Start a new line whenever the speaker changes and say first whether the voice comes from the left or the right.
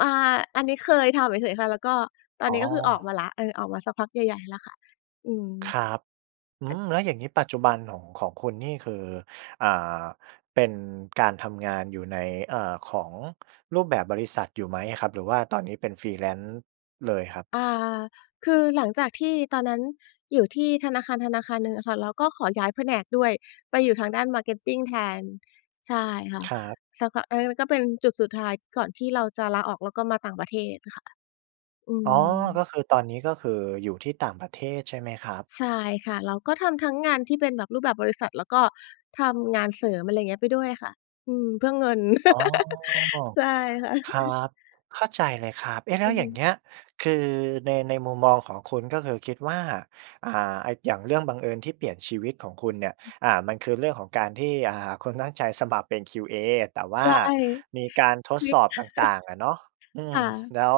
left: อ่า อันนี้เคยทำเฉย ๆ ค่ะ แล้วก็ ตอน
right: อ๋
left: นี้ก็คือออก
right: อ
left: มาแล้ว เออ ออกมาสักพักใหญ่ ๆ แล้วค่ะ อืม
right: ครับ อื
left: อัด
right: ม แล้วอย่างงี้ ปัจจุบันของ ของคุณนี่คือ อ่า เป็นการทำงานอยู่ใน อ่า ของรูปแบบบริษัทอยู่ไหมอะครับ? หรือว่าตอนนี้เป็น Freelance เลยครับ?
left: อ่า คือหลังจากที่ตอนนั้นอยู่ที่ธนาคารธนาคารหนึ่งอะค่ะ เราก็ขอย้ายแผนกด้วย ไปอยู่ทางด้าน Marketing แทน ใช่ค่ะ
right: ครับ
left: สักพัก เออ แล้วก็เป็นจุดสุดท้าย ก่อนที่เราจะลาออก แล้วก็มาต่างประเทศน่ะค่ะ อื
right: อ๋อ ก็
left: ม
right: คือตอนนี้ก็คืออยู่ที่ต่างประเทศใช่ไหมครับ?
left: ใช่ค่ะ เราก็ทำทั้งงานที่เป็นแบบรูปแบบบริษัท แล้วก็ทำงานเสริม อะไรเงี้ย ไปด้วยค่ะ อืม เพื่อเงิน
right: อ๋อ
left: ใช่ค่ะ
right: ครับ เข้าใจเลยครับ เอ๊ะ แล
left: อ
right: ้
left: ื
right: ว
left: อ
right: อย
left: ฮ
right: ่
left: ึ
right: างเงี้ย คือใน ในมุมมองของคุณก็คือคิดว่า อ่า อะ อย่างเรื่องบังเอิญที่เปลี่ยนชีวิตของคุณเนี่ย
left: [unintelligible]
right: อ่า มันคือเรื่องของการที่ อา คุณตั้งใจสมัครเป็น QA แต่ว
left: ใ
right: ่
left: ช
right: า
left: ่
right: มีการท
left: ค
right: ด
left: ลิ
right: ส
left: ก
right: อบต่าง ๆ อะเนาะ อื
left: ค
right: ม
left: ่ะ
right: แล้ว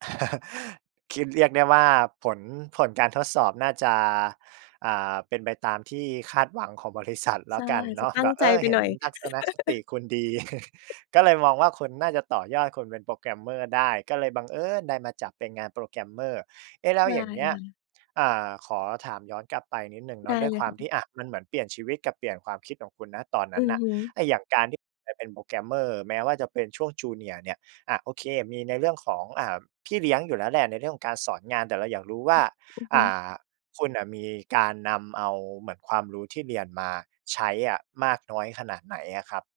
right: คิดเรียกได้ว่า ผล ผลการทดสอบน่าจะ อ่า เป็นไปตามที่คาดหวังของบริษัทแล
left: ใช
right: ้
left: ่
right: วกันเ
left: จ
right: น
left: ะ
right: าะ
left: ตั
right: แ
left: ้
right: บ
left: ง
right: บ
left: ใ
right: เอ
left: จ
right: อ
left: ไป
right: เห็
left: หน
right: น
left: ่อย
right: ทัศนคติคุณดี ก็เลยมองว่า คุณน่าจะต่อยอดคุณเป็น Programmer ได้ ก็เลยบังเอิญได้มาจับเป็นงาน Programmer เอ๊ะ แล้
left: ใช
right: ว
left: ่
right: อย่างเงี้ย
left: ค่ะ
right: อ่า ขอถามย้อนกลับไปนิดหนึ่งเน
left: ได
right: า
left: ้
right: ะ ด้วย
left: เล
right: ค
left: ย
right: วา
left: ค
right: ม
left: ่ะ
right: ที่ อะ มันเหมือนเปลี่ยนชีวิตกับเปลี่ยนความคิดของคุณ ณ ตอนน
left: อ
right: ั
left: ื
right: ้น
left: อ
right: น่ะ
left: ฮึ
right: ไอ้อย่างการที่ไปเป็น Programmer แม้ว่าจะเป็นช่วง Junior เนี่ย อะ โอเค มีในเรื่องของ อ่า พี่เลี้ยงอยู่แล้วแหละ ในเรื่องของการสอนงาน แต่เราอยากรู้ว
left: ฮ
right: ่
left: ึ
right: า
left: อือฮ
right: อ
left: ึ
right: ่า คุณน่ะมีการนำเอา เหมือนความรู้ที่เรียนมาใช้อะมากน้อยขนาดไหนอะครับ?